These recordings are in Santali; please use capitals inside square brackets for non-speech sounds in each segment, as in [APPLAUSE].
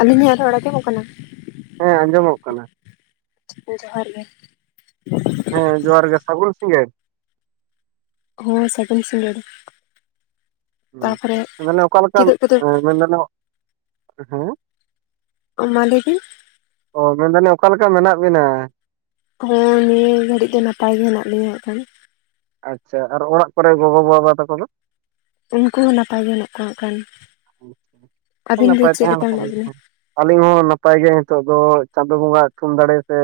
ᱟᱹᱞᱤᱧ ᱦᱮᱸ ᱨᱚᱲ ᱟᱡᱚᱢᱚᱜ ᱠᱟᱱᱟ? ᱦᱮᱸ ᱟᱸᱡᱚᱢᱚᱜ ᱠᱟᱱᱟ ᱾ ᱡᱚᱦᱟᱨ ᱜᱮ᱾ ᱦᱮᱸ ᱡᱚᱦᱟᱨ ᱜᱮ ᱥᱟᱹᱜᱩᱱ ᱥᱤᱸᱜᱟᱹᱲ ᱦᱮᱸ ᱥᱟᱜᱩᱱ ᱥᱤᱸᱜᱟᱹᱲ᱾ ᱛᱟᱯᱚᱨᱮ ᱦᱮᱸ ᱚᱠᱟ ᱞᱮᱠᱟ ᱮᱸ ᱪᱮᱫᱟᱜ ᱠᱚᱫᱚ ᱢᱮᱱ ᱫᱟᱞᱮ ᱚ ᱦᱮᱸ? ᱚ ᱢᱟ ᱞᱟᱹᱭᱵᱤᱱ ᱚ ᱢᱮᱱᱫᱟᱞᱤᱧ ᱚᱠᱟ ᱞᱮᱠᱟ ᱢᱮᱱᱟᱜ ᱵᱤᱱᱟ? ᱦᱮᱸ ᱱᱤᱭᱟᱹ ᱜᱷᱟᱹᱲᱤᱡ ᱫᱚ ᱱᱟᱯᱟᱭ ᱜᱮ ᱦᱮᱱᱟᱜ ᱞᱤᱧᱟᱹ ᱦᱟᱸᱜ ᱠᱷᱟᱱ᱾ ᱟᱪᱪᱷᱟ ᱟᱨ ᱚᱲᱟᱜ ᱠᱚᱨᱮ ᱜᱚᱜᱚ ᱵᱟᱵᱟ ᱛᱟᱠᱚ ᱫᱚ? ᱩᱱᱠᱩ ᱦᱚᱸ ᱱᱟᱯᱟᱭ ᱜᱮ ᱦᱮᱱᱟᱜ ᱠᱚᱣᱟ ᱦᱟᱸᱜ ᱠᱷᱟᱱ ᱟᱵᱤᱱ ᱫᱚ ᱱᱟᱯᱟᱭ ᱪᱮᱫ ᱛᱟᱦᱮᱸ ᱞᱮᱠᱟ ᱞᱮᱠᱷᱟᱱ ᱢᱮᱱᱟᱜ ᱜᱮ ᱵᱤᱱᱟ? ᱦᱮᱸ ᱟᱹᱞᱤᱧ ᱦᱚᱸ ᱱᱟᱯᱟᱭ ᱜᱮ ᱱᱤᱛᱚᱜ ᱫᱚ ᱪᱟᱸᱫᱚ ᱵᱚᱸᱜᱟᱣᱟᱜ ᱛᱷᱩᱢ ᱫᱟᱲᱮ ᱛᱮ᱾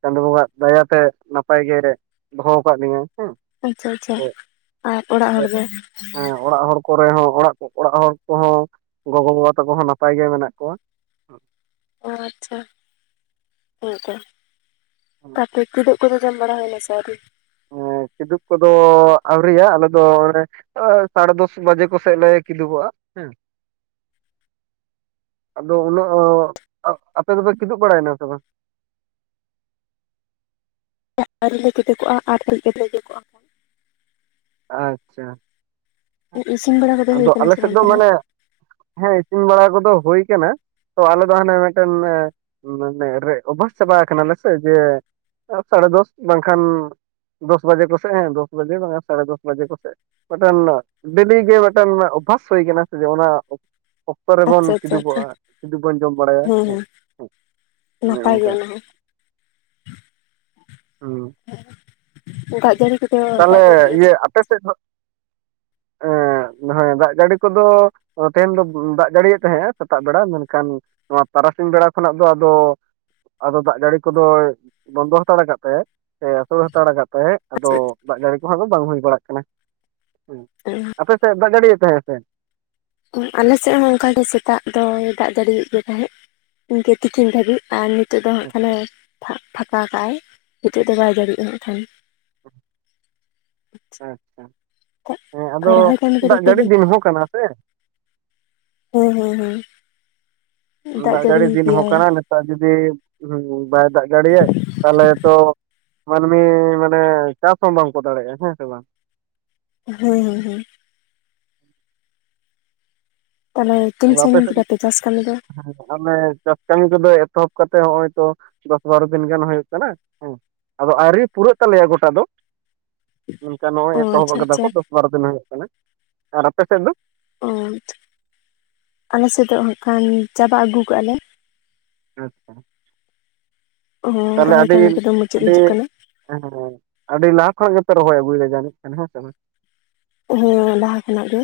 ᱪᱟᱸᱫᱚ ᱵᱚᱸᱜᱟᱣᱟᱜ ᱫᱟᱭᱟᱛᱮ ᱱᱟᱯᱟᱭ ᱜᱮ ᱫᱚᱦᱚ ᱠᱟᱫ ᱞᱤᱧᱟᱹ᱾ ᱦᱮᱸ ᱟᱪᱪᱷᱟ ᱟᱪᱪᱷᱟ ᱥᱮ ᱟᱨ ᱚᱲᱟᱜ ᱦᱚᱲ ᱫᱚ? ᱦᱮᱸ ᱚᱲᱟᱜ ᱦᱚᱲ ᱠᱚᱨᱮ ᱦᱚᱸ ᱚᱲᱟᱜ ᱚᱲᱟᱜ ᱦᱚᱲ ᱠᱚᱦᱚᱸ ᱜᱚᱜᱚ ᱵᱟᱵᱟ ᱛᱟᱠᱚ ᱦᱚᱸ ᱱᱟᱯᱟᱭ ᱜᱮ ᱢᱮᱱᱟᱜ ᱠᱚᱣᱟ ᱚ ᱟᱪᱪᱷᱟ ᱦᱮ ᱛᱚ [UNINTELLIGIBLE] ᱟᱨ ᱛᱮ ᱠᱤᱫᱩᱜ ᱠᱚᱫᱚ ᱡᱚᱢ ᱵᱟᱲᱟ ᱦᱩᱭᱱᱟ ᱥᱮ ᱟᱣᱨᱤ? ᱦᱮ ᱠᱤᱫᱩᱵ ᱠᱚᱫᱚ ᱟᱣᱨᱤᱭᱟ ᱟᱞᱮᱫᱚ ᱢᱟᱱᱮᱼᱼ ᱟ ᱥᱟᱲᱮ ᱫᱚᱥ ᱵᱟᱡᱮ ᱠᱚ ᱥᱮᱫ ᱞᱮ ᱠᱤᱫᱩᱵᱜ-ᱟ ᱦᱮ᱾ ᱟᱫᱚ ᱩᱱᱟᱹᱜ ᱚ ᱚᱜ ᱟᱯᱮ ᱫᱚᱯᱮ ᱠᱤᱫᱩᱵ ᱵᱟᱲᱟᱭᱱᱟ ᱥᱮ ᱵᱟᱝ? ᱟᱣᱨᱤ ᱞᱮ ᱠᱤᱫᱩᱵᱚᱜ-ᱟ ᱟᱨ ᱠᱟᱡᱽ ᱠᱟᱛᱮᱜ ᱞᱮ ᱠᱤᱫᱩᱵᱚᱜᱼᱟ ᱟᱪᱪᱷᱟ ᱤᱥᱤᱱ ᱵᱟᱲᱟ ᱠᱚᱫᱚ ᱦᱩᱭ ᱟᱫᱚ ᱠᱟᱱᱟ ᱟᱞᱮ ᱥᱮ ᱥᱮᱫ ᱵᱟᱝ ᱫᱚ ᱛᱟᱦᱚᱞᱮ? ᱢᱟᱱᱮᱼᱼ ᱦᱮᱸ ᱤᱥᱤᱱ ᱵᱟᱲᱟ ᱠᱚᱫᱚ ᱦᱳ ᱠᱟᱱᱟ ᱛᱚ ᱟᱞᱮ ᱫᱚ ᱦᱟᱱᱮ ᱢᱤᱫᱴᱮᱱ ᱨᱮ ᱚᱵᱷᱟᱥ ᱪᱟᱵᱟ ᱠᱟᱱᱟᱞᱮ ᱥᱮ ᱡᱮᱼᱼ ᱥᱟᱲᱮ ᱫᱚᱥ ᱵᱟᱝᱠᱷᱟᱱ ᱫᱚᱥ ᱵᱟᱡᱮ ᱠᱚᱥᱮᱫ ᱦᱮᱸ ᱫᱚᱥ ᱵᱟᱡᱮ ᱵᱟᱝᱟ ᱥᱟᱲᱮ ᱫᱚᱥᱼᱼ ᱡᱮ ᱠᱚᱥᱮᱫ ᱢᱤᱫᱴᱮᱱ ᱰᱮᱞᱤ ᱜᱮ ᱢᱤᱫᱴᱮᱱ ᱚᱵᱵᱷᱟᱥ ᱦᱩᱭ ᱠᱟᱱᱟ ᱥᱮ ᱡᱮ ᱚᱱᱟᱼᱼ ᱚᱠᱛᱚ ᱨᱮᱵᱚᱱ ᱟᱪᱪᱷᱟ ᱟᱪᱪᱷᱟ ᱟᱪᱪᱷᱟ ᱠᱤᱫᱤᱩᱵᱚᱜᱼᱟ ᱠᱤᱫᱩᱵᱽᱵᱚᱱ ᱡᱚᱢ ᱵᱟᱲᱟᱭᱟ ᱦᱮᱸ ᱚᱱᱮ ᱱᱟᱯᱟᱭ ᱚᱱᱠᱟ ᱜᱮ ᱚᱱᱟᱦᱚ ᱦᱩᱸ ᱦᱚᱸ ᱫᱟᱜ ᱡᱟᱹᱲᱤ ᱠᱚᱫᱚ ᱫᱟᱜ ᱛᱟᱦᱞᱮ ᱡᱟᱹᱲᱤ ᱜᱮ ᱥᱮ ᱤᱭᱟᱹ ᱵᱟᱝ? ᱟᱯᱮ ᱥᱮᱫ ᱦᱚᱼᱼ ᱮᱸ ᱢᱟᱱᱮ ᱫᱟᱜ ᱡᱟᱹᱲᱤ ᱠᱚᱫᱚᱼᱼ ᱛᱮᱦᱮᱧ ᱫᱚ ᱫᱟᱜ ᱡᱟᱹᱲᱤᱭᱮᱫ ᱛᱟᱦᱮᱸᱫᱼᱟ ᱥᱮᱛᱟᱜ ᱵᱮᱲᱟ ᱢᱮᱱᱠᱷᱟᱱᱼᱼ ᱱᱚᱣᱟ ᱛᱟᱨᱟᱥᱤᱧ ᱵᱮᱲᱟ ᱠᱷᱚᱱᱟᱜ ᱫᱚ ᱟᱫᱚᱼᱼ ᱟᱫᱚ ᱫᱟᱜ ᱜᱟᱹᱲᱤ ᱠᱚᱫᱚᱭ ᱵᱚᱱᱫᱚ ᱦᱟᱛᱟᱲ ᱠᱟᱫ ᱛᱮ ᱥᱮ ᱟᱥᱟᱩᱲ ᱦᱟᱛᱟᱲᱟ ᱠᱟᱫ ᱼᱼ ᱛᱟᱦᱮᱸᱫ ᱟᱫᱚ ᱟᱪᱪᱷᱟ ᱟᱪᱪᱷᱟ, ᱫᱟᱜ ᱡᱟᱹᱲᱤ ᱠᱚᱦᱚᱸ ᱫᱚ ᱵᱟᱝ ᱦᱩᱭ ᱵᱟᱲᱟᱜ ᱠᱟᱱᱟ᱾ ᱦᱮᱸ ᱟᱯᱮ ᱥᱮᱫ ᱫᱟᱜ ᱜᱟᱹᱲᱭᱮᱫ ᱛᱟᱦᱮᱸᱫ ᱥᱮ? ᱚ ᱟᱞᱮ ᱥᱮᱫ ᱦᱚᱸ ᱚᱱᱠᱟ ᱜᱮ ᱥᱮᱛᱟᱜ ᱫᱚᱭ ᱫᱟᱜ ᱡᱟᱲᱤᱭᱮᱫ ᱜᱮ ᱛᱟᱦᱮᱸᱫ᱾ ᱤᱱᱠᱟᱹ ᱛᱤᱠᱤᱱ ᱫᱷᱟᱹᱵᱤᱡ ᱟᱨ ᱱᱤᱛᱚᱜ ᱫᱚ ᱦᱟᱸᱜ ᱠᱷᱟᱱᱮ ᱟᱪᱪᱷᱟ ᱯᱷᱟ ᱯᱷᱟᱸᱠᱟ ᱠᱟᱜᱼᱟᱭ ᱱᱤᱛᱳᱜ ᱫᱚ ᱵᱟᱭ ᱡᱟᱲᱤᱭᱟᱜ ᱦᱟᱸᱜ ᱠᱷᱟᱱ᱾ ᱟᱪᱪᱷᱟ ᱦᱮᱸ ᱟᱫᱚ ᱟᱨ ᱨᱚᱦᱚᱭ ᱠᱟᱹᱢᱤ ᱠᱚᱫᱚ ᱫᱟᱜ ᱯᱮ ᱡᱟᱹᱲᱤ ᱦᱮᱸ ᱫᱤᱱ ᱦᱚᱸ ᱠᱟᱱᱟ ᱥᱮ? ᱦᱩᱸ ᱦᱩᱸ ᱦᱩᱸ᱾ ᱫᱟᱜ ᱡᱟᱹᱲᱤ ᱫᱤᱱ ᱦᱚᱸ ᱠᱟᱱᱟ ᱱᱮ ᱛᱟᱨ ᱡᱩᱫᱤ ᱵᱟᱭ ᱫᱟᱜ ᱡᱟᱹᱲᱤᱭᱟᱭ ᱛᱟᱦᱚᱞᱮ ᱛᱚ ᱢᱟᱹᱱᱢᱤ ᱢᱟᱱᱮ ᱪᱟᱥ ᱦᱚᱸ ᱵᱟᱝᱠᱚ ᱫᱟᱲᱮᱭᱟᱜᱼᱟ ᱦᱮᱸ ᱥᱮ ᱵᱟᱝ? ᱦᱳᱭ ᱦᱳᱭ ᱦᱳᱭ᱾ ᱛᱟᱦᱚᱞᱮ ᱛᱤᱧ ᱟᱫᱚ ᱟᱯᱮ ᱥᱟᱺᱜᱤᱧ ᱥᱮᱫ ᱠᱮᱫᱟᱯᱮ ᱪᱟᱥ ᱠᱟᱹᱢᱤ ᱫᱚ? ᱟᱞᱮ ᱪᱟᱥ ᱠᱟᱹᱢᱤ ᱠᱚᱫᱚ ᱮᱛᱚᱦᱚᱵ ᱠᱟᱛᱮᱜ ᱦᱚᱸᱜᱼᱚᱭ ᱛᱚ ᱫᱚᱥ ᱵᱟᱨᱚ ᱫᱤᱱ ᱜᱟᱱ ᱦᱩᱭᱩᱜ ᱠᱟᱱᱟ ᱦᱮᱸ᱾ ᱟᱫᱚ ᱟᱣᱨᱤ ᱯᱩᱨᱟᱹᱜ ᱛᱟᱞᱮᱭᱟ ᱜᱚᱴᱟ ᱫᱚ᱾ ᱚᱱᱠᱟ ᱱᱚᱸᱜᱼᱚᱭ ᱚ ᱮᱛᱚᱦᱚᱵ ᱟᱪᱪᱷᱟ ᱠᱟᱫᱟ ᱟᱪᱪᱷᱟ ᱠᱚ ᱫᱚᱥ ᱵᱟᱨᱚ ᱫᱤᱱ ᱦᱩᱭᱩᱜ ᱠᱟᱱᱟ, ᱟᱨ ᱟᱯᱮ ᱥᱮᱫ ᱫᱚ? ᱚ ᱟᱪᱪᱷᱟ ᱟᱞᱮ ᱥᱮᱫ ᱫᱚ ᱦᱟᱸᱜ ᱠᱷᱟᱱ ᱪᱟᱵᱟ ᱟᱹᱜᱩ ᱠᱟᱜᱼᱟ ᱞᱮ᱾ ᱟᱪᱪᱷᱟ ᱛᱟᱦᱚᱞᱮ ᱨᱚᱦᱚᱭ ᱟᱹᱰᱤ ᱠᱟᱹᱢᱤ ᱠᱚᱫᱚ ᱢᱩᱪᱟᱹᱫ ᱟᱹᱰᱤ ᱦᱤᱡᱩᱜ ᱠᱟᱱᱟ ᱦᱮᱸ ᱦᱮᱸ ᱟᱹᱰᱤ ᱞᱟᱦᱟ ᱠᱷᱚᱱᱟᱜ ᱜᱮᱯᱮ ᱨᱚᱦᱚᱭ ᱟᱹᱜᱩᱭᱮ ᱡᱟᱹᱱᱤᱡ ᱠᱷᱟᱱ ᱦᱮᱸ ᱥᱮ ᱵᱟᱝ? ᱦᱮᱸ ᱞᱟᱦᱟ ᱠᱷᱚᱱᱟᱜ ᱜᱮ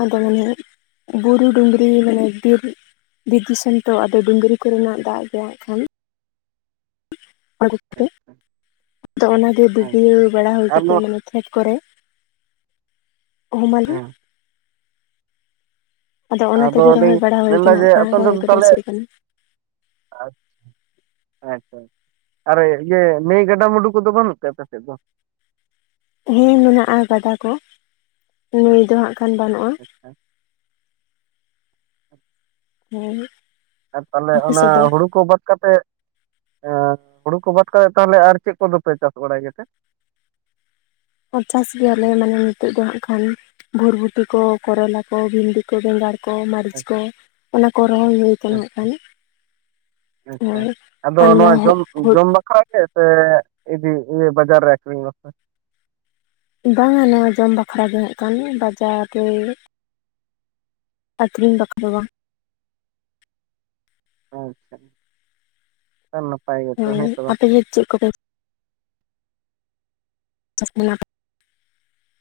ᱟᱫᱚ ᱢᱟᱱᱮ ᱵᱩᱨᱩ ᱰᱩᱝᱨᱤ ᱢᱟᱱᱮ ᱵᱤᱨ ᱵᱤᱨ ᱫᱤᱥᱚᱢ ᱛᱚ ᱟᱫᱚ ᱰᱩᱝᱨᱤ ᱠᱚᱨᱮᱱᱟᱜ ᱫᱟᱜ ᱜᱮ ᱦᱟᱸᱜ ᱠᱷᱟᱱ [UNINTELLIGIBLE] ᱟᱪᱪᱷᱟ [INAUDIBLE] ᱟᱫᱚ ᱚᱱᱟᱜᱮ ᱵᱤᱰᱭᱟᱹ ᱟᱪᱪᱷᱟ ᱵᱟᱲᱟ ᱦᱩᱭ ᱟᱨ ᱠᱟᱛᱮᱫ ᱱᱚᱣᱟ ᱢᱟᱱᱮ ᱠᱷᱮᱛ ᱠᱚᱨᱮ ᱚᱦᱚᱢᱟᱞᱮ᱾ [INAUDIBLE] ᱚᱱᱟ ᱟᱫᱚ ᱛᱮᱜᱮ ᱞᱤᱧ ᱨᱚᱦᱚᱭ ᱵᱟᱲᱟ ᱦᱩᱭ ᱢᱮᱱᱫᱟ ᱠᱟᱱᱟ ᱡᱮ ᱦᱟᱸᱜ ᱠᱷᱟᱱ ᱟᱯᱮ ᱚᱱᱛᱮ ᱨᱚᱦᱚᱭ ᱫᱚ ᱠᱚᱫᱚ ᱛᱟᱦᱚᱞᱮ ᱥᱟᱹᱛ ᱠᱟᱱᱟ [UNINTELLIGIBLE] ᱟᱪᱪᱷᱟ ᱟᱨᱮ ᱤᱭᱟᱹ ᱱᱟᱹᱭ ᱜᱟᱰᱟ-ᱢᱩᱰᱩ ᱠᱚᱫᱚ ᱵᱟᱹᱱᱩᱜ ᱛᱮ ᱟᱯᱮ ᱥᱮᱫ ᱫᱚ? ᱦᱮᱸ ᱢᱮᱱᱟᱜᱼᱟ ᱜᱟᱰᱟ ᱠᱚ ᱱᱟᱭ ᱫᱚ ᱦᱟᱸᱜ ᱠᱷᱟᱱ ᱵᱟᱹᱱᱩᱜᱼᱟ᱾ ᱦᱮᱸ? ᱦᱮᱞᱳ᱾ ᱟᱨ ᱛᱟᱦᱚᱞᱮ ᱚᱱᱟ ᱦᱩᱲᱩ ᱠᱚ ᱵᱟᱫ ᱠᱟᱛᱮᱫ ᱮᱸ ᱦᱩᱲᱩ ᱠᱚ ᱵᱟᱫ ᱠᱟᱛᱮ ᱛᱟᱦᱚᱞᱮ ᱟᱨ ᱪᱮᱫ ᱠᱚᱫᱚᱯᱮ ᱪᱟᱥ ᱵᱟᱲᱟᱭ ᱜᱮᱛᱮ? ᱟᱨ ᱪᱟᱥ ᱜᱮᱭᱟᱞᱮ ᱢᱟᱱᱮ ᱱᱤᱛᱚᱜ ᱫᱚ ᱦᱟᱸᱜ ᱠᱷᱟᱱ ᱵᱷᱩᱨᱵᱷᱩᱴᱤ ᱠᱚ ᱠᱚᱨᱞᱟ ᱠᱚ ᱵᱷᱤᱱᱰᱤ ᱠᱚ ᱵᱮᱸᱜᱟᱲ ᱠᱚ ᱢᱟᱹᱨᱤᱪ ᱠᱚ ᱚᱱᱟ ᱠᱚ ᱨᱚᱦᱚᱭ ᱦᱳᱭ ᱟᱪᱪᱷᱟ ᱠᱟᱱᱟ ᱦᱟᱸᱜ ᱠᱷᱟᱱ᱾ ᱟᱪᱪᱷᱟ ᱟᱪᱪᱷᱟ ᱟᱫᱚ ᱟᱨ ᱱᱚᱣᱟ ᱦᱳ ᱡᱚᱢ ᱦᱳ ᱡᱚᱢ ᱵᱟᱠᱷᱨᱟ ᱜᱮ ᱥᱮ ᱤᱫᱤ ᱤᱭᱟᱹ ᱵᱟᱡᱟᱨ ᱨᱮ ᱟᱠᱷᱨᱤᱧ ᱟᱥᱟ? ᱵᱟᱝᱟ ᱱᱮ ᱡᱚᱢ ᱵᱟᱠᱷᱨᱟ ᱜᱮ ᱦᱟᱸᱜ ᱠᱷᱟᱱ ᱵᱟᱡᱟᱨ ᱨᱮ ᱟᱹᱷᱨᱤᱧ ᱵᱟᱠᱷᱨᱟ ᱫᱚ ᱵᱟᱝ᱾ ᱟᱪᱪᱷᱟ᱾ ᱛᱟ ᱱᱟᱯᱟᱭ ᱜᱮ᱾ ᱦᱮᱸ ᱟᱯᱮ ᱜᱮ ᱪᱮᱫ ᱠᱚᱯᱮ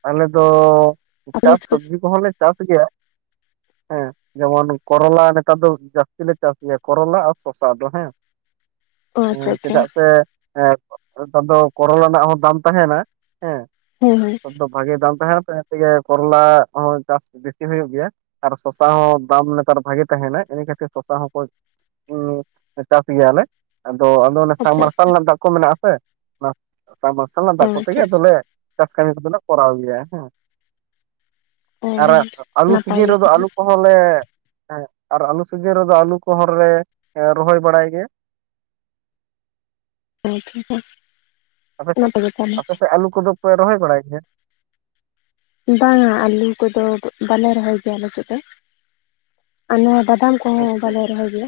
ᱟᱞᱮ ᱫᱚ ᱟᱯᱮ ᱪᱟᱥ ᱪᱮᱫ ᱠᱚ ᱥᱚᱵᱡᱤ ᱠᱚᱦᱚᱸᱞᱮ ᱪᱟᱥ ᱜᱮᱭᱟ ᱦᱮᱸ᱾ ᱡᱮᱢᱚᱱ ᱠᱚᱨᱚᱞᱟ ᱱᱮᱛᱟᱨ ᱫᱚ ᱡᱟᱹᱥᱛᱤ ᱞᱮ ᱪᱟᱥ ᱜᱮᱭᱟ ᱠᱚᱨᱚᱞᱟ ᱟᱨ ᱥᱚᱥᱟ ᱫᱚ ᱦᱮᱸ᱾ ᱚ ᱟᱪᱪᱷᱟ ᱮᱸ ᱟᱪᱪᱷᱟ ᱪᱮᱫᱟᱜ ᱥᱮ ᱱᱮᱛᱟᱨ ᱫᱚ ᱠᱚᱨᱚᱱᱟᱜ ᱦᱚᱸ ᱫᱟᱢ ᱛᱟᱦᱮᱸᱱᱟ ᱦᱮᱸ᱾ ᱦᱳᱭ ᱦᱳᱭ᱾ [UNINTELLIGIBLE] ᱵᱷᱟᱜᱮ ᱫᱟᱢ ᱛᱟᱦᱮᱸᱱᱟ ᱤᱱᱟᱹᱜ ᱛᱮᱜᱮ ᱠᱚᱨᱞᱟ ᱦᱚᱸ ᱪᱟᱥ ᱵᱮᱥᱤ ᱦᱩᱭᱩᱜ ᱜᱮᱭᱟ᱾ ᱟᱨ ᱥᱚᱥᱟ ᱦᱚᱸ ᱫᱟᱢ ᱱᱮᱛᱟᱨ ᱵᱷᱟᱜᱮ ᱛᱟᱦᱮᱱᱟ ᱤᱱᱟᱹ ᱠᱷᱟᱹᱛᱤᱨ ᱥᱚᱥᱟ ᱦᱚᱸᱠᱚ ᱚ ᱪᱟᱥ ᱜᱮᱭᱟᱞᱮ ᱟᱫᱚ ᱟᱫᱚ ᱚᱱ ᱥᱟᱢ ᱟᱪᱪᱷᱟ ᱢᱟᱨᱥᱟᱞ ᱟᱪᱪᱷᱟ ᱨᱮᱱᱟᱜ ᱫᱟᱜ ᱠᱚ ᱢᱮᱱᱟᱜᱼᱟᱥᱮ ᱚᱱᱟ ᱥᱟᱵᱢᱟᱨᱥᱟᱞ ᱨᱮᱱᱟᱜ ᱚ ᱫᱟᱜ ᱟᱪᱪᱷᱟ ᱠᱚᱛᱮᱜᱮᱟᱞᱮ ᱪᱟᱥ ᱠᱟᱹᱢᱤ ᱠᱚᱫᱚᱞᱮ ᱠᱚᱨᱟᱣ ᱜᱮᱭᱟ ᱦᱮᱸ᱾ ᱟᱨ ᱟ. ᱞᱩ ᱱᱟᱯᱟᱭ ᱥᱤᱡᱤᱱ ᱜᱮ ᱨᱮᱫᱚ ᱟᱞᱩ ᱠᱚ᱾ ᱦᱚᱸᱞᱮ ᱦᱮᱸ ᱟᱨ ᱟᱞᱩ ᱥᱤᱡᱤᱱ ᱨᱮᱫᱚ ᱟᱞᱩ ᱠᱚᱦᱚᱨᱞᱮ ᱨᱚᱦᱚᱭ ᱵᱟᱲᱟᱭ ᱜᱮᱭᱟ᱾ ᱚᱞᱪᱤᱠᱤ ᱠᱚ᱾ ᱟᱯᱮ ᱥᱮᱫ ᱟᱯᱮᱥᱮᱫ ᱟᱞᱩ ᱠᱚᱫᱚ ᱯᱮ ᱨᱚᱦᱚᱭ ᱵᱟᱲᱟᱭ ᱜᱮᱭᱟ? ᱵᱟᱝᱟ ᱟᱹᱞᱩ ᱠᱚᱫᱚ ᱵᱟᱞᱮ ᱨᱚᱦᱚᱭ ᱜᱮᱭᱟ, ᱟᱞᱮ ᱥᱮᱫ ᱫᱚ ᱟᱨ ᱱᱚᱣᱟ ᱵᱟᱫᱟᱢ ᱚ ᱟᱪᱪᱷᱟ ᱵᱟᱞᱮ ᱨᱚᱦᱚᱭ ᱜᱮᱭᱟ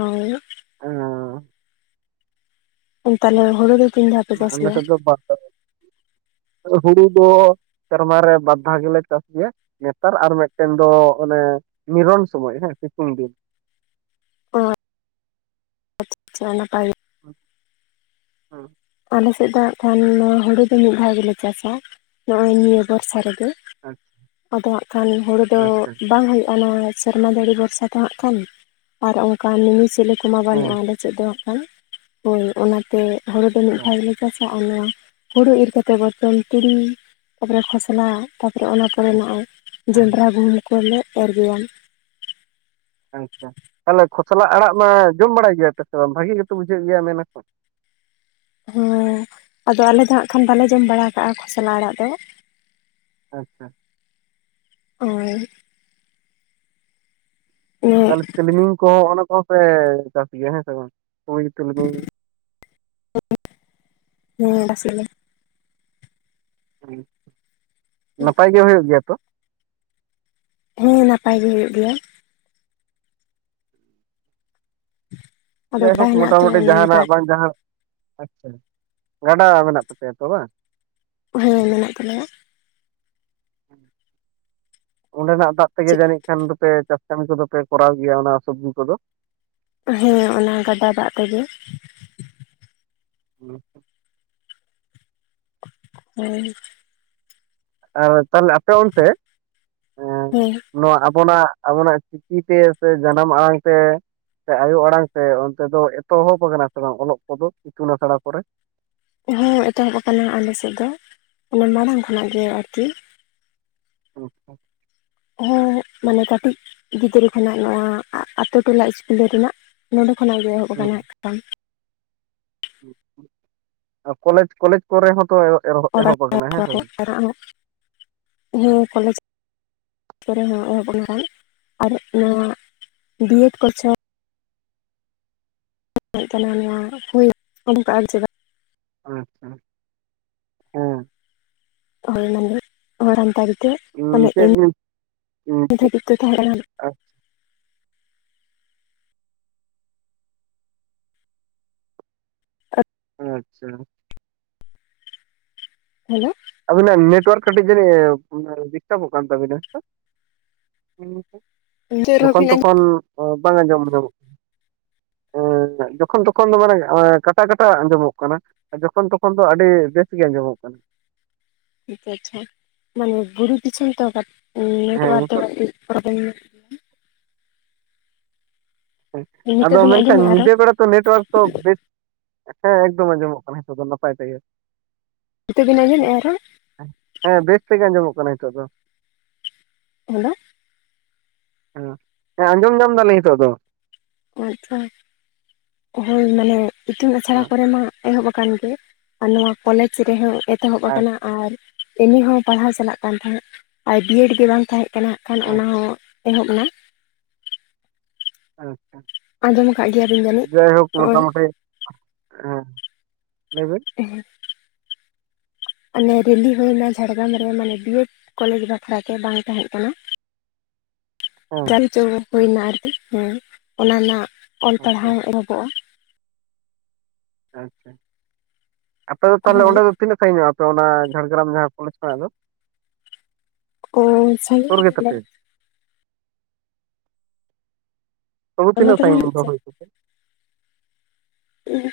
ᱚᱻ᱾ ᱦᱮᱸᱻᱚᱻ᱾ ᱛᱟᱦᱞᱮ ᱦᱩᱲᱩ ᱫᱚ ᱛᱤᱱ ᱫᱷᱟᱣ ᱯᱮ ᱪᱟᱥ ᱜᱮᱭᱟ? [UNINTELLIGIBLE] ᱵᱟᱨ ᱫᱷᱟᱳ᱾ ᱦᱩᱲᱩ ᱫᱚ ᱥᱮᱨᱢᱟ ᱨᱮ ᱵᱟᱨᱫᱷᱟᱣ ᱜᱮᱞᱮ ᱪᱟᱥ ᱜᱮᱭᱟ᱾ ᱱᱮᱛᱟᱨ ᱟᱨ ᱢᱤᱫᱴᱮᱱ ᱫᱚ ᱚᱱᱮ ᱱᱤᱨᱚᱱ ᱥᱚᱢᱚᱭ ᱦᱮᱸ ᱥᱤᱛᱩᱝ ᱫᱤᱱ᱾ ᱚ ᱟᱪᱪᱷᱟ ᱟᱪᱪᱷᱟ ᱱᱟᱯᱟᱭ ᱜᱮ᱾ ᱦᱩᱸ᱾ ᱟᱞᱮ ᱥᱮᱫ ᱫᱚ ᱦᱟᱸᱜᱠᱷᱟᱱ ᱱᱚᱣᱟ ᱦᱩᱲᱩ ᱫᱚ ᱢᱤᱫ ᱫᱷᱟᱣ ᱜᱮᱞᱮ ᱪᱟᱥᱟ ᱱᱚᱜᱼᱚᱭ ᱱᱤᱭᱟᱹ ᱵᱚᱨᱥᱟ ᱨᱮᱫᱚ᱾ ᱟᱪᱪᱷᱟ ᱟᱫᱚ ᱦᱟᱸᱜ ᱠᱷᱟᱱ ᱦᱩᱲᱳ ᱫᱚ ᱟᱪᱪᱷᱟ ᱵᱟᱝ ᱦᱩᱭᱩᱜᱼᱟ ᱱᱚᱣᱟ ᱥᱮᱨᱢᱟ ᱫᱟᱹᱲᱤ ᱵᱷᱚᱨᱥᱟ ᱛᱚᱦᱟᱸᱜ ᱠᱷᱟᱱ ᱟᱨ ᱚᱱᱠᱟ ᱢᱤᱢᱤᱱᱤ ᱥᱮᱞᱳ ᱠᱚᱢᱟ ᱵᱟ. ᱱᱩᱜᱼᱟ ᱦᱮᱸ ᱚᱸᱰᱮ᱾ ᱪᱮᱫ ᱫᱚ ᱦᱟᱜᱠᱷᱟᱱ ᱦᱳᱭ ᱚᱱᱟᱛᱮ ᱦᱳᱲᱩ ᱫᱚ ᱢᱤᱫ ᱟᱪᱪᱷᱟ ᱫᱷᱟᱣᱜᱮᱞᱮ ᱪᱟᱥᱼᱟ᱾ ᱦᱩᱲᱩ ᱤᱨ ᱠᱟᱛᱮ ᱵᱚᱨᱪᱚᱱ ᱛᱩᱲᱤ ᱛᱟᱯᱚᱨᱮ ᱠᱷᱚᱥᱞᱟ ᱛᱟᱯᱚᱨ ᱚᱱᱟ ᱟᱪᱪᱷᱟ ᱱᱚᱜᱼᱚᱭ ᱦᱮᱸ ᱡᱚᱸᱱᱰᱨᱟ ᱜᱩᱦᱩᱢ ᱠᱚᱞᱮ ᱮᱨᱜᱮᱭᱟ᱾ ᱦᱮᱸᱦᱮᱸ ᱛᱟᱦᱚᱞᱮ ᱠᱷᱚᱥᱞᱟ ᱟᱲᱟᱜ ᱢᱟ ᱡᱚᱢ ᱵᱟᱲᱟᱭ ᱜᱮᱭᱟ ᱯᱮ ᱥᱮ ᱵᱟᱝ ᱵᱷᱟᱹᱜᱤ ᱜᱮᱛᱚ ᱵᱩᱡᱷᱟᱹᱜ ᱜᱮᱭᱟ ᱢᱮᱱᱟᱠᱚ? ᱦᱮᱸ ᱟᱫᱚ ᱟᱞᱮ ᱫᱚ ᱦᱟᱜᱸ ᱠᱷᱟᱱ ᱵᱟᱞᱮ ᱡᱚᱢ ᱵᱟᱲᱟ ᱠᱟᱜᱼᱟ ᱠᱷᱚᱥᱞᱟ ᱟᱲᱟᱜ ᱫᱚ᱾ ᱟᱪᱪᱷᱟ᱾ ᱦᱳᱭ᱾ ᱛᱟᱦᱚᱞᱮ ᱦᱮᱸ ᱛᱤᱞᱢᱤᱧ ᱠᱚᱦᱚᱸ ᱚᱱᱟ ᱠᱚᱦᱚᱸ ᱯᱮ ᱪᱟᱥ ᱜᱮᱭᱟ ᱦᱮᱸ ᱥᱮ ᱵᱟᱝ? ᱛᱩᱲᱤ ᱛᱤᱞᱢᱤᱧ᱾ ᱦ ᱦᱮᱸ ᱵᱟᱥ [INAUDIBLE] ᱱᱟᱯᱟᱭ ᱜᱮ ᱦᱩᱭᱩᱜ ᱜᱮᱭᱟ ᱛᱚ? ᱦᱮᱸ ᱱᱟᱯᱟᱭ ᱜᱮ ᱦᱩᱭᱩᱜ ᱜᱮᱭᱟ᱾ [INAUDIBLE] ᱡᱟᱭᱦᱳᱠ ᱦᱮᱱᱟᱜ ᱛᱚ ᱢᱚᱴᱟᱢᱩᱴᱤ ᱡᱟᱦᱟᱱᱟᱜ ᱵᱟᱝ ᱡᱟᱦᱟᱸ ᱟᱪᱪᱷᱟ, ᱜᱟᱰᱟ ᱢᱮᱱᱟᱜ ᱛᱟᱯᱮᱭᱟ ᱛᱚ ᱵᱟᱝ? ᱦᱮᱸ ᱢᱮᱱᱟᱜ ᱛᱟᱞᱮᱭᱟ᱾ ᱚᱸᱰᱮᱱᱟᱜ ᱫᱟᱜ ᱛᱮᱜᱮ ᱪᱮᱫ ᱡᱟᱹᱱᱤᱡ ᱠᱷᱟᱱ ᱫᱚᱯᱮ ᱪᱟᱥ ᱠᱟᱹᱢᱤ ᱠᱚᱫᱚ ᱯᱮ ᱠᱚᱨᱟᱣ ᱜᱮᱭᱟ ᱚᱱᱟ ᱥᱚᱵᱡᱤ ᱠᱚᱫᱚ᱾ ᱦᱮᱸ ᱚᱱᱟ ᱜᱟᱰᱟ ᱫᱟᱜ ᱛᱮᱜᱮ᱾ ᱦᱩᱸ ᱾ [INAUDIBLE] ᱦᱮᱸ᱾ ᱟᱨ ᱛᱟᱦᱚᱞᱮ ᱟᱯᱮ ᱚᱱᱛᱮ ᱦᱮᱸ ᱱᱚᱣᱟ ᱟᱵᱚᱱᱟᱜ ᱟᱵᱚᱱᱟᱜ ᱪᱤᱠᱤ ᱛᱮ ᱥᱮ ᱡᱟᱱᱟᱢ ᱟᱲᱟᱝ ᱛᱮ ᱥᱮ ᱟᱭᱳ ᱟᱲᱟᱝ ᱛᱮ ᱚᱱᱛᱮ ᱫᱚ ᱮᱛᱚᱦᱚᱵ ᱟᱠᱟᱱᱟ ᱥᱮ ᱵᱟᱝ ᱚᱞᱚᱜ ᱠᱚᱫᱚ ᱤᱛᱩᱱ ᱟᱥᱲᱟ ᱠᱚᱨᱮ? ᱦᱮᱸ ᱮᱛᱚᱦᱚᱵ ᱟᱠᱟᱱᱟ ᱟᱞᱮ ᱥᱮᱫ ᱫᱚ ᱚᱱᱮ ᱢᱟᱲᱟᱝ ᱠᱷᱚᱱᱟᱜ ᱜᱮ ᱟᱨᱠᱤ᱾ ᱚ᱾ ᱦᱮᱸ ᱢᱟᱱᱮ ᱠᱟᱹᱴᱤᱡ ᱜᱤᱫᱽᱨᱟᱹ ᱠᱷᱚᱱᱟᱜ ᱱᱚᱣᱟ ᱟᱛᱳ ᱴᱚᱞᱟ ᱤᱥᱠᱩᱞ ᱨᱮᱱᱟᱜ ᱱᱚᱸᱰᱮ ᱠᱷᱚᱱᱟᱜ ᱜᱮ ᱮᱦᱚᱵ ᱠᱟᱱᱟ ᱦᱟᱜᱠᱷᱟᱱ᱾ ᱟᱨ ᱠᱚᱞᱮᱡᱽ ᱠᱚᱞᱮᱡᱽ ᱠᱚᱨᱮ ᱦᱚᱸᱛᱚᱭᱚᱜ [UNINTELLIGIBLE] ᱦᱮᱸ ᱠᱚᱞᱮᱡᱽ ᱠᱚᱨᱮ ᱦᱚᱸ ᱮᱦᱚᱵ ᱟᱱᱟ ᱵᱟᱝ ᱟᱨ ᱱᱚᱣᱟ ᱫᱤᱭᱮᱰ ᱠᱚᱨᱪᱷᱮ ᱦᱩᱭ ᱠᱟᱱᱟ ᱱᱚᱣᱟ ᱦᱩᱭᱱᱟ ᱩᱰᱩᱠᱚᱜ ᱟᱢ ᱪᱮᱫᱟᱜ ᱟᱪᱪᱷᱟ ᱦᱮᱸ ᱦᱳᱭᱮᱱ ᱢᱟᱸᱫᱷᱮᱨ ᱦᱚᱲᱟ ᱢᱮᱛᱟᱫᱤ ᱛᱮᱸᱦᱮᱫ ᱚᱱᱮ ᱩᱸ ᱪᱮᱫ ᱤᱱ, ᱵᱤᱱ ᱩᱸ ᱪᱮᱫ [UNINTELLIGIBLE] ᱛᱟᱦᱮᱸ ᱠᱟᱱᱟ [UNINTELLIGIBLE] ᱟᱪᱪᱷᱟ ᱦᱮᱞᱳ ᱟᱹᱵᱤᱱᱟᱜ ᱱᱮᱴᱣᱟᱨᱠ ᱠᱟᱹᱴᱤᱡ ᱡᱟᱹᱱᱤᱡ ᱮ ᱰᱤᱥᱴᱟᱵᱚᱜ ᱠᱟᱱ ᱛᱟᱹᱵᱤᱱᱟ ᱦᱮᱸ ᱥᱮ? ᱱᱤᱛᱚᱜ ᱨᱮᱦᱚᱸ ᱡᱚᱠᱷᱚᱱ ᱵᱤᱱ ᱟᱸᱡᱚᱢ ᱛᱚᱠᱷᱚᱱ ᱵᱟᱝ ᱟᱸᱡᱚᱢ ᱧᱟᱢᱚᱜ ᱦᱮᱸᱧᱟᱜ ᱡᱚᱠᱷᱚᱱ ᱛᱚᱠᱷᱚᱱ ᱫᱚ ᱢᱟᱱᱮ ᱚᱭ ᱠᱟᱴᱟ ᱠᱟᱴᱟ ᱟᱸᱡᱚᱢᱚᱜ ᱠᱟᱱᱟ᱾ ᱟ ᱡᱚᱠᱷᱚᱱ ᱛᱚᱠᱷᱚᱱ ᱫᱚ ᱟᱹᱰᱤ ᱵᱮᱥ ᱜᱮ ᱟᱸᱡᱚᱢᱚᱜ ᱠᱟᱱᱟ᱾ ᱴᱷᱤᱠ ᱟᱪᱪᱷᱟ ᱢᱟᱱᱮ ᱵᱩᱨᱩ ᱫᱤᱥᱚᱢ ᱛᱚ ᱠᱟᱹᱴ ᱦᱮᱸ ᱱᱮᱴᱣᱟᱨᱠ ᱫᱚ ᱱᱤᱛᱚᱜ ᱠᱟᱴᱤᱡ ᱯᱨᱚᱵᱮᱢ ᱧᱚ ᱧᱚᱜ ᱟᱫᱚ ᱱᱤᱛᱚᱜ ᱵᱤᱱ ᱢᱮᱱᱠᱷᱟᱱ ᱟᱸᱡᱚᱢᱮᱫᱼᱟ ᱨᱚᱲ ᱧᱤᱫᱟᱹ ᱵᱮᱲᱟ ᱛᱚ ᱱᱮᱴᱣᱟᱨᱠ ᱫᱚ ᱵᱮᱥ ᱦᱮᱸ ᱮᱠᱫᱚᱢ ᱟᱸᱡᱚᱢᱚᱜ ᱠᱟᱱᱟ ᱦᱮᱛᱚᱜ ᱫᱚ ᱱᱟᱯᱟᱭ ᱛᱮᱜᱮ᱾ ᱱᱤᱛᱚᱜ ᱵᱮᱱ ᱟᱸᱡᱚᱢᱮᱜᱼᱟ ᱟᱨ ᱦᱚᱸ? ᱦᱮᱸ ᱵᱮᱥ ᱛᱮᱜᱮ ᱟᱸᱡᱚᱢᱚᱜ ᱠᱟᱱᱟ ᱱᱤᱛᱚᱜ ᱫᱚ᱾ ᱦᱮᱞᱳ ᱦᱮᱸ, ᱦᱮᱸ ᱟᱸᱡᱚᱢ ᱧᱟᱢ ᱫᱟᱞᱤᱧ ᱱᱤᱛᱚᱜ ᱫᱚ᱾ ᱟᱪᱪᱷᱟ, ᱦᱳᱭ ᱢᱟᱱᱮ ᱤᱛᱩᱱ ᱟᱥᱲᱟ ᱦᱮᱸ ᱠᱚᱨᱮ ᱢᱟ ᱮᱦᱚᱵ ᱟᱠᱟᱱ ᱜᱮ᱾ ᱟᱨ ᱱᱚᱣᱟ ᱠᱚᱞᱮᱡᱽ ᱨᱮᱦᱚᱸ ᱮᱛᱚᱦᱚᱵ ᱟᱠᱟᱱᱟ ᱟᱪᱪᱷᱟ ᱟᱨ ᱮᱢᱮ ᱦᱚᱸ ᱯᱟᱲᱦᱟᱣ ᱪᱟᱞᱟᱜ ᱠᱟᱱ ᱛᱟᱦᱮᱸᱫ ᱟᱨ ᱵᱤᱭᱮᱰ ᱜᱮ ᱵᱟᱝ ᱛᱟᱦᱮᱸᱜ ᱠᱟᱱᱟ ᱠᱷᱟᱱ ᱟᱪᱪᱷᱟ ᱚᱱᱟ ᱦᱚᱸ ᱮᱦᱚᱵᱱᱟ ᱟᱪᱪᱷᱟ, ᱟᱸᱡᱚᱢ ᱟᱠᱟᱫ ᱜᱮᱭᱟᱵᱤᱱ ᱡᱟᱹᱱᱤᱡ ᱡᱟᱭᱦᱳᱠ ᱱᱚᱜᱼᱚᱭ ᱢᱳᱴᱟᱢᱩᱴᱤ ᱦᱮᱸ ᱞᱟᱹᱭᱵᱮᱱ ᱮᱸᱦᱮᱸ ᱚᱱᱮ ᱨᱮᱞᱤ ᱦᱩᱭᱱᱟ ᱡᱷᱟᱲᱜᱨᱟᱢ ᱨᱮ ᱢᱟᱱᱮ ᱵᱤᱭᱮᱰ ᱠᱚᱞᱮᱡᱽ ᱵᱟᱠᱷᱨᱟᱛᱮ ᱵᱟᱝ ᱛᱟᱦᱮᱸᱜ ᱠᱟᱱᱟ᱾ ᱦᱮᱸ ᱡᱟᱸᱠ‌ᱡᱚᱸᱢᱚᱠ ᱦᱩᱭᱱᱟ ᱟᱨᱠᱤ ᱦᱮᱸ ᱚᱱᱟ ᱨᱮᱱᱟᱜ ᱚᱞ ᱟᱪᱪᱷᱟ ᱯᱟᱲᱦᱟᱣ ᱮᱦᱚᱵᱚᱜᱼᱟ ᱾ ᱟᱪᱪᱷᱟ, ᱟᱯᱮ ᱫᱚ ᱛᱟᱦᱚᱞᱮ ᱚᱸᱰᱮ ᱫᱚ ᱛᱤᱱᱟᱹᱜ ᱥᱟᱸᱜᱤᱧᱚᱜᱼᱟ ᱟᱯᱮ ᱚᱱᱟ ᱡᱷᱟᱲᱜᱨᱟᱢ ᱡᱟᱦᱟᱸ ᱠᱚᱞᱮᱡᱽ ᱠᱷᱚᱱᱟᱜ ᱫᱚ? ᱦᱳᱭ ᱥᱩᱨ ᱥᱟᱺᱜᱤᱧ ᱜᱮᱭᱟᱞᱮ᱾ ᱜᱮᱛᱟᱯᱮᱭᱟ ᱛᱚᱵᱩ ᱫᱚᱢᱮ ᱛᱤᱱᱟᱹᱜ ᱫᱚ ᱵᱟᱝ ᱥᱟᱺᱜᱤᱧ ᱦᱩᱭᱩᱜ ᱚᱱᱛᱮ ᱥᱮ ᱠᱷᱚᱡ ᱫᱚᱯᱮ?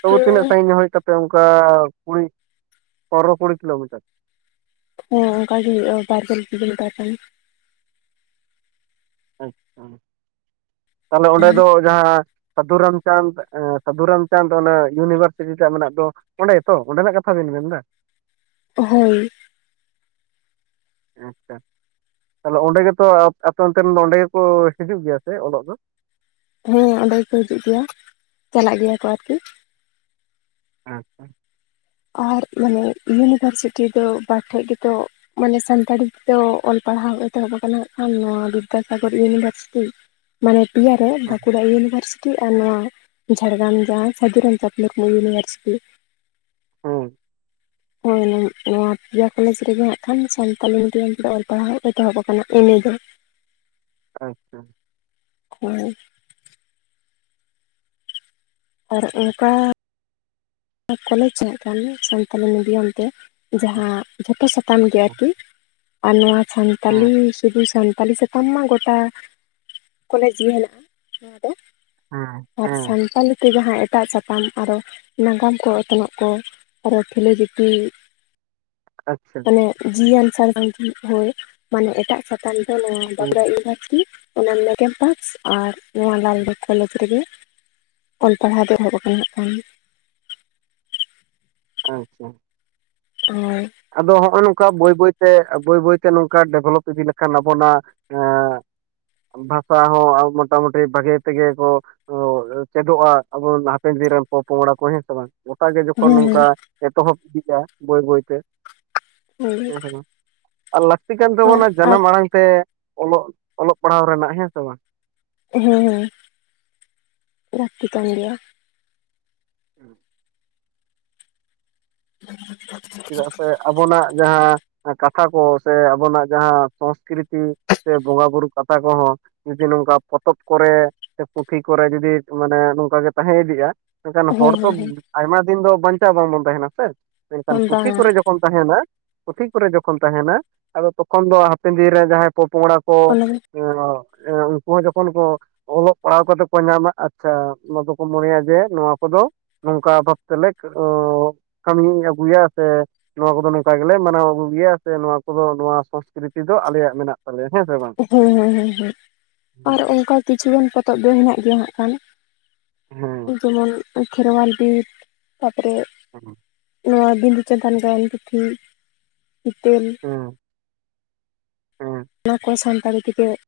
ᱛᱚᱵᱩ ᱛᱤᱱᱟᱹᱜ ᱥᱟᱺᱜᱤᱧ ᱧᱚᱜ ᱦᱩᱭᱩᱜ ᱛᱟᱯᱮ ᱚᱝᱠᱟ ᱠᱩᱲᱤ ᱯᱚᱱᱨᱚ ᱠᱩᱲᱤ ᱠᱤᱞᱳᱢᱤᱴᱟᱨ ᱦᱮᱸ ᱚᱝᱠᱟ ᱜᱮ‌ ᱦᱩᱭᱩᱜᱼᱟ ᱵᱟᱨᱜᱮᱞ ᱯᱤᱜᱮᱞ ᱞᱮᱛᱟᱨ ᱥᱟᱺᱜᱤᱧ ᱟᱪᱪᱷᱟ, ᱛᱟᱦᱚᱞᱮ ᱚᱸᱰᱮ ᱫᱚ ᱡᱟᱦᱟᱸ ᱥᱟᱫᱷᱩ ᱨᱟᱢᱪᱟᱸᱫᱽ ᱮᱸ ᱥᱟᱫᱷᱩ ᱨᱟᱢᱪᱟᱸᱫᱽ ᱚᱱᱮ ᱤᱭᱩᱱᱤᱵᱷᱟᱨᱥᱤᱴᱤ ᱴᱷᱮᱡ ᱢᱮᱱᱟᱜ ᱫᱚ ᱚᱸᱰᱮ ᱜᱮᱛᱚ ᱚᱸᱰᱮᱱᱟᱜ ᱠᱟᱛᱷᱟ ᱵᱮᱱ ᱢᱮᱱᱫᱟ? ᱮᱸᱦᱮᱸᱱ ᱟᱪᱪᱷᱟ, ᱛᱟᱦᱚᱞᱮ ᱚᱸᱰᱮ ᱜᱮᱛᱚ ᱟᱯ ᱟᱯᱮ ᱚᱱᱛᱮ ᱨᱮᱱ ᱫᱚ ᱚᱸᱰᱮ ᱜᱮᱠᱚ ᱦᱤᱡᱩᱜ ᱜᱮᱭᱟ ᱥᱮ ᱚᱞᱚᱜ ᱫᱚ? ᱦᱮᱸ ᱚᱸᱰᱮ ᱜᱮᱠᱚ ᱦᱤᱡᱩᱜ ᱜᱮᱭᱟ ᱪᱟᱞᱟᱜ ᱜᱮᱭᱟ ᱠᱚ ᱟᱨᱠᱤ᱾ ᱟᱪᱪᱷᱟ ᱟᱨ ᱢᱟᱱᱮ ᱤᱭᱩᱱᱤᱵᱷᱟᱨᱥᱤᱴᱤ ᱫᱚ ᱵᱟᱨ ᱴᱷᱮᱡ ᱜᱤᱛᱚ ᱢᱟᱱᱮ ᱥᱟᱱᱛᱟᱲᱤ ᱛᱮᱫᱚ ᱚᱞ ᱯᱟᱲᱦᱟᱣ ᱮᱛᱚᱦᱚᱵ ᱟᱠᱟᱱᱟᱜ ᱦᱟᱸᱜ ᱠᱷᱟᱱ ᱱᱚᱣᱟ ᱵᱤᱫᱽᱫᱟᱥᱟᱜᱚᱨ ᱤᱭᱩᱱᱤᱵᱷᱟᱨᱥᱤᱴᱤ ᱢᱟᱱᱮ ᱯᱤᱭᱟ ᱨᱮ ᱦᱮᱸ ᱵᱟᱸᱠᱩᱲᱟ ᱤᱭᱩᱱᱤᱵᱷᱟᱨᱥᱤ ᱴᱤ ᱟᱨ ᱱᱚᱣᱟ ᱡᱷᱟᱲᱜᱨᱟᱢ ᱡᱟᱦᱟᱸ ᱥᱟᱹᱫᱷᱩ ᱨᱟᱢᱪᱟᱸᱫᱽ ᱢᱩᱨᱢᱩ ᱤᱭᱩᱱᱤᱵᱷᱟᱨᱥᱤᱴᱤ ᱾ ᱦᱩᱸ᱾ ᱦᱳᱭ ᱱᱚᱣᱟ ᱯᱮᱭᱟ ᱠᱚᱞᱮᱡᱽ ᱨᱮᱜᱮ ᱦᱟᱸᱜ ᱠᱷᱟᱱ ᱥᱟᱱᱛᱟᱞᱤ ᱢᱤᱰᱤᱭᱟᱢ ᱨᱮ ᱚᱞ ᱯᱟᱲᱦᱟᱜ ᱮᱛᱚᱦᱚᱵ ᱟᱠᱟᱱᱟ ᱮ ᱢᱮ ᱫᱚ ᱾ ᱟᱪᱪᱷᱟ᱾ ᱦᱳᱭ᱾ ᱟᱨ ᱚᱱᱠᱟ ᱠᱚᱞᱮᱡᱽ ᱦᱟᱜ ᱠᱷᱟᱱ ᱥᱟᱱᱛᱟᱞᱤ ᱢᱤᱰᱤᱭᱟᱢ ᱛᱮ ᱾ ᱟᱪᱪᱷᱟ ᱡᱟᱦᱟᱸ ᱡᱷᱚᱛᱚ ᱥᱟᱛᱟᱢ ᱜᱮ ᱟᱨᱠᱤ ᱟᱨ ᱱᱚᱣᱟ ᱥᱟᱱᱛᱟᱞᱤ ᱦᱮᱸ ᱥᱤᱫᱩ ᱥᱟᱱᱛᱟᱞᱤ ᱟᱢ ᱢᱟ ᱜᱚᱴᱟ ᱠᱚᱞᱮᱡᱽ ᱜᱮ ᱦᱮᱱᱟᱜ- ᱟ᱾ ᱱᱚᱣᱟ ᱛᱮ ᱦᱮᱸ ᱦᱮᱸ ᱥᱟᱱᱛᱟᱲᱤ ᱛᱮ ᱡᱟᱦᱟᱸ ᱮᱴᱟᱜ ᱥᱟᱛᱟᱢ ᱟᱨᱚ ᱱᱟᱜᱟᱢ ᱠᱚ ᱚᱛᱱᱚᱜ ᱠᱚ ᱟᱨᱚ ᱯᱷᱮᱞᱳ ᱡᱳᱯᱷᱤ ᱟᱪᱪᱷᱟ ᱢᱟᱱᱮ ᱡᱤᱣᱤᱟᱱ ᱥᱟᱬᱮᱥ ᱢᱮᱱᱛᱮ ᱦᱚᱭ ᱢᱟᱱᱮ ᱮᱴᱟᱜ ᱥᱟᱛᱟᱢ ᱫᱚ ᱱᱚᱣᱟ ᱦᱮᱸ ᱵᱟᱠᱩᱲᱟ ᱤᱭᱩᱱᱤᱵᱷᱟᱨᱥᱤᱴᱤ ᱚᱱᱟ ᱢᱮᱰᱤᱭᱟᱢ ᱯᱟᱥ ᱟᱨ ᱱᱚᱣᱟ ᱞᱟᱞᱜᱚᱲ ᱠᱚᱞᱮᱡᱽ ᱨᱮᱜᱮ᱾ ᱚᱞ ᱯᱟᱲᱦᱟᱣ ᱫᱚ ᱮᱦᱚᱵ ᱟᱠᱟᱱᱟ ᱦᱟᱜ ᱠᱷᱟᱱ ᱟᱪᱪᱷᱟ᱾ [INAUDIBLE] ᱟᱫᱚ ᱱᱚᱜᱼᱚᱭ ᱱᱚᱝᱠᱟ ᱵᱟᱹᱭ ᱵᱟᱹᱭᱛᱮ ᱵᱟᱹᱭ ᱵᱟᱹᱭᱛᱮ ᱱᱚᱝᱠᱟ ᱰᱮᱵᱷᱞᱚᱯ ᱤᱫᱤ ᱞᱮᱠᱷᱟᱱ ᱟᱵᱚᱱᱟᱜ ᱮᱻ ᱵᱷᱟᱥᱟ ᱦᱚᱸ ᱢᱚᱴᱟᱢᱩᱴᱤ ᱵᱷᱟᱜᱮ ᱛᱮᱜᱮ ᱠᱚ ᱪᱮᱫᱚᱜᱼᱟ ᱟᱵᱚ ᱦᱟᱯᱮᱱ ᱫᱤᱱ ᱨᱮᱱ ᱯᱚᱼᱯᱚᱝᱲᱟ ᱠᱚ ᱥᱮ ᱵᱟᱝ? ᱜᱚᱴᱟᱜ ᱜᱮ ᱡᱚᱠᱷᱚᱱ ᱦᱮᱸ ᱱᱚᱝᱠᱟ ᱦᱮᱸ ᱮᱛᱚᱦᱚᱵ ᱤᱫᱤᱜᱼᱟ ᱵᱟᱹᱭ ᱵᱟᱹᱭᱛᱮ ᱾ ᱦᱮᱸ ᱦᱮᱸ ᱟᱨ ᱞᱟᱹᱠᱛᱤ ᱠᱟᱱ ᱛᱟᱵᱚᱱᱟ ᱟᱨ ᱡᱟᱱᱟᱢ ᱟᱲᱟᱝ ᱛᱮ ᱚᱞᱚᱜ ᱚᱞᱚᱜ ᱯᱟᱲᱦᱟᱣ ᱨᱮᱱᱟᱜ ᱦᱮᱸ ᱥᱮ ᱵᱟᱝ? ᱦᱮᱸ ᱦᱮᱸ ᱞᱟᱹᱠᱛᱤ ᱠᱟᱱ ᱜᱮᱭᱟ ᱾ [INAUDIBLE] [INAUDIBLE] ᱪᱮᱫᱟᱜ ᱥᱮ ᱟᱵᱚᱱᱟᱜ ᱡᱟᱦᱟᱸ ᱠᱟᱛᱷᱟ ᱠᱚ ᱥᱮ ᱟᱵᱚᱱᱟᱜ ᱡᱟᱦᱟᱸ ᱥᱚᱥᱠᱨᱤᱛᱤ ᱥᱮ ᱵᱚᱸᱜᱟ ᱵᱩᱨᱩ ᱠᱟᱛᱷᱟ ᱠᱚᱦᱚᱸ ᱡᱩᱫᱤ ᱱᱚᱝᱠᱟ ᱯᱚᱛᱚᱵ ᱠᱚᱨᱮ ᱥᱮ ᱯᱩᱛᱷᱤ ᱠᱚᱨᱮ ᱡᱩᱫᱤ ᱢᱟᱱᱮ ᱱᱚᱝᱠᱟ ᱜᱮ ᱛᱟᱦᱮᱸ ᱤᱫᱤᱜᱼᱟ ᱢᱮᱱᱠᱷᱟᱱ ᱦᱚᱲ ᱦᱮᱸ ᱛᱚ ᱦᱮᱸ ᱟᱭᱢᱟ ᱫᱤᱱ ᱫᱚ ᱵᱟᱧᱪᱟᱣ ᱵᱟᱝᱵᱚᱱ ᱛᱟᱦᱮᱱᱟ ᱥᱮ ᱢᱮᱱᱠᱷᱟᱱ ᱦᱮᱸ ᱯᱩᱛᱷᱤ ᱵᱟᱝᱟ ᱠᱚᱨᱮ ᱡᱚᱠᱷᱚᱱ ᱛᱟᱦᱮᱱᱟ ᱯᱩᱛᱷᱤ ᱠᱚᱨᱮ ᱡᱚᱠᱷᱚᱱ ᱛᱟᱦᱮᱱᱟ ᱟᱫᱚ ᱛᱚᱠᱷᱚᱱ ᱫᱚ ᱦᱟᱯᱮᱱ ᱫᱤᱱ ᱨᱮ ᱡᱟᱦᱟᱸᱭ ᱯᱚᱼᱯᱚᱝᱲᱟ ᱠᱚ ᱚᱱᱟ ᱮ ᱩᱱᱠᱩ ᱡᱚᱠᱷᱚᱱ ᱠᱚ ᱚᱞᱚᱜ ᱯᱟᱲᱦᱟᱣ ᱠᱟᱛᱮ ᱠᱚ ᱧᱟᱢᱟ ᱟᱪᱪᱷᱟ ᱱᱚᱣᱟ ᱫᱚᱠᱚ ᱢᱚᱱᱮᱭᱟ ᱡᱮ ᱱᱚᱣᱟ ᱠᱚᱫᱚ ᱱᱚᱝᱠᱟ ᱵᱷᱟᱵ ᱛᱮᱞᱮ ᱠᱟᱹᱢᱤ ᱟᱹᱜᱩᱭᱟ᱾ ᱥᱮ ᱱᱚᱣᱟ ᱠᱚᱫᱚ ᱱᱚᱝᱠᱟ ᱜᱮᱞᱮ ᱢᱟᱱᱟᱣ ᱟᱹᱜᱩ ᱜᱮᱭᱟ, ᱥᱮ ᱱᱚᱣᱟ ᱠᱚᱫᱚ ᱱᱚᱣᱟ ᱥᱚᱥᱠᱨᱤᱛᱤ ᱫᱚ ᱟᱞᱮᱭᱟᱜ ᱢᱮᱱᱟᱜ [INAUDIBLE] ᱵᱟᱝ᱾ ᱦᱮᱸ ᱦᱮᱸ ᱦᱮᱸ ᱟᱨ ᱚᱱᱠᱟ ᱠᱤᱪᱷᱩᱜᱟᱱ ᱯᱚᱛᱚᱵ ᱫᱚ ᱢᱮᱱᱟᱜ ᱦᱮᱱᱟᱜ ᱜᱮᱭᱟ ᱦᱟᱜ ᱠᱷᱟᱱ᱾ ᱦᱮᱸ ᱡᱮᱢᱚᱱ ᱠᱷᱮᱨᱣᱟᱞ ᱵᱤᱨ ᱛᱟᱯᱚᱨᱮ [INAUDIBLE] ᱱᱚᱣᱟ ᱵᱤᱫᱩ ᱪᱟᱸᱫᱟᱱ ᱜᱟᱭᱟᱱ ᱯᱩᱛᱷᱤ ᱦᱤᱛᱟᱹᱞ ᱦᱩᱸ ᱦᱮᱸ᱾ ᱚᱱᱟ ᱠᱚ ᱥᱟᱱᱛᱟᱲᱤ ᱛᱮᱜᱮ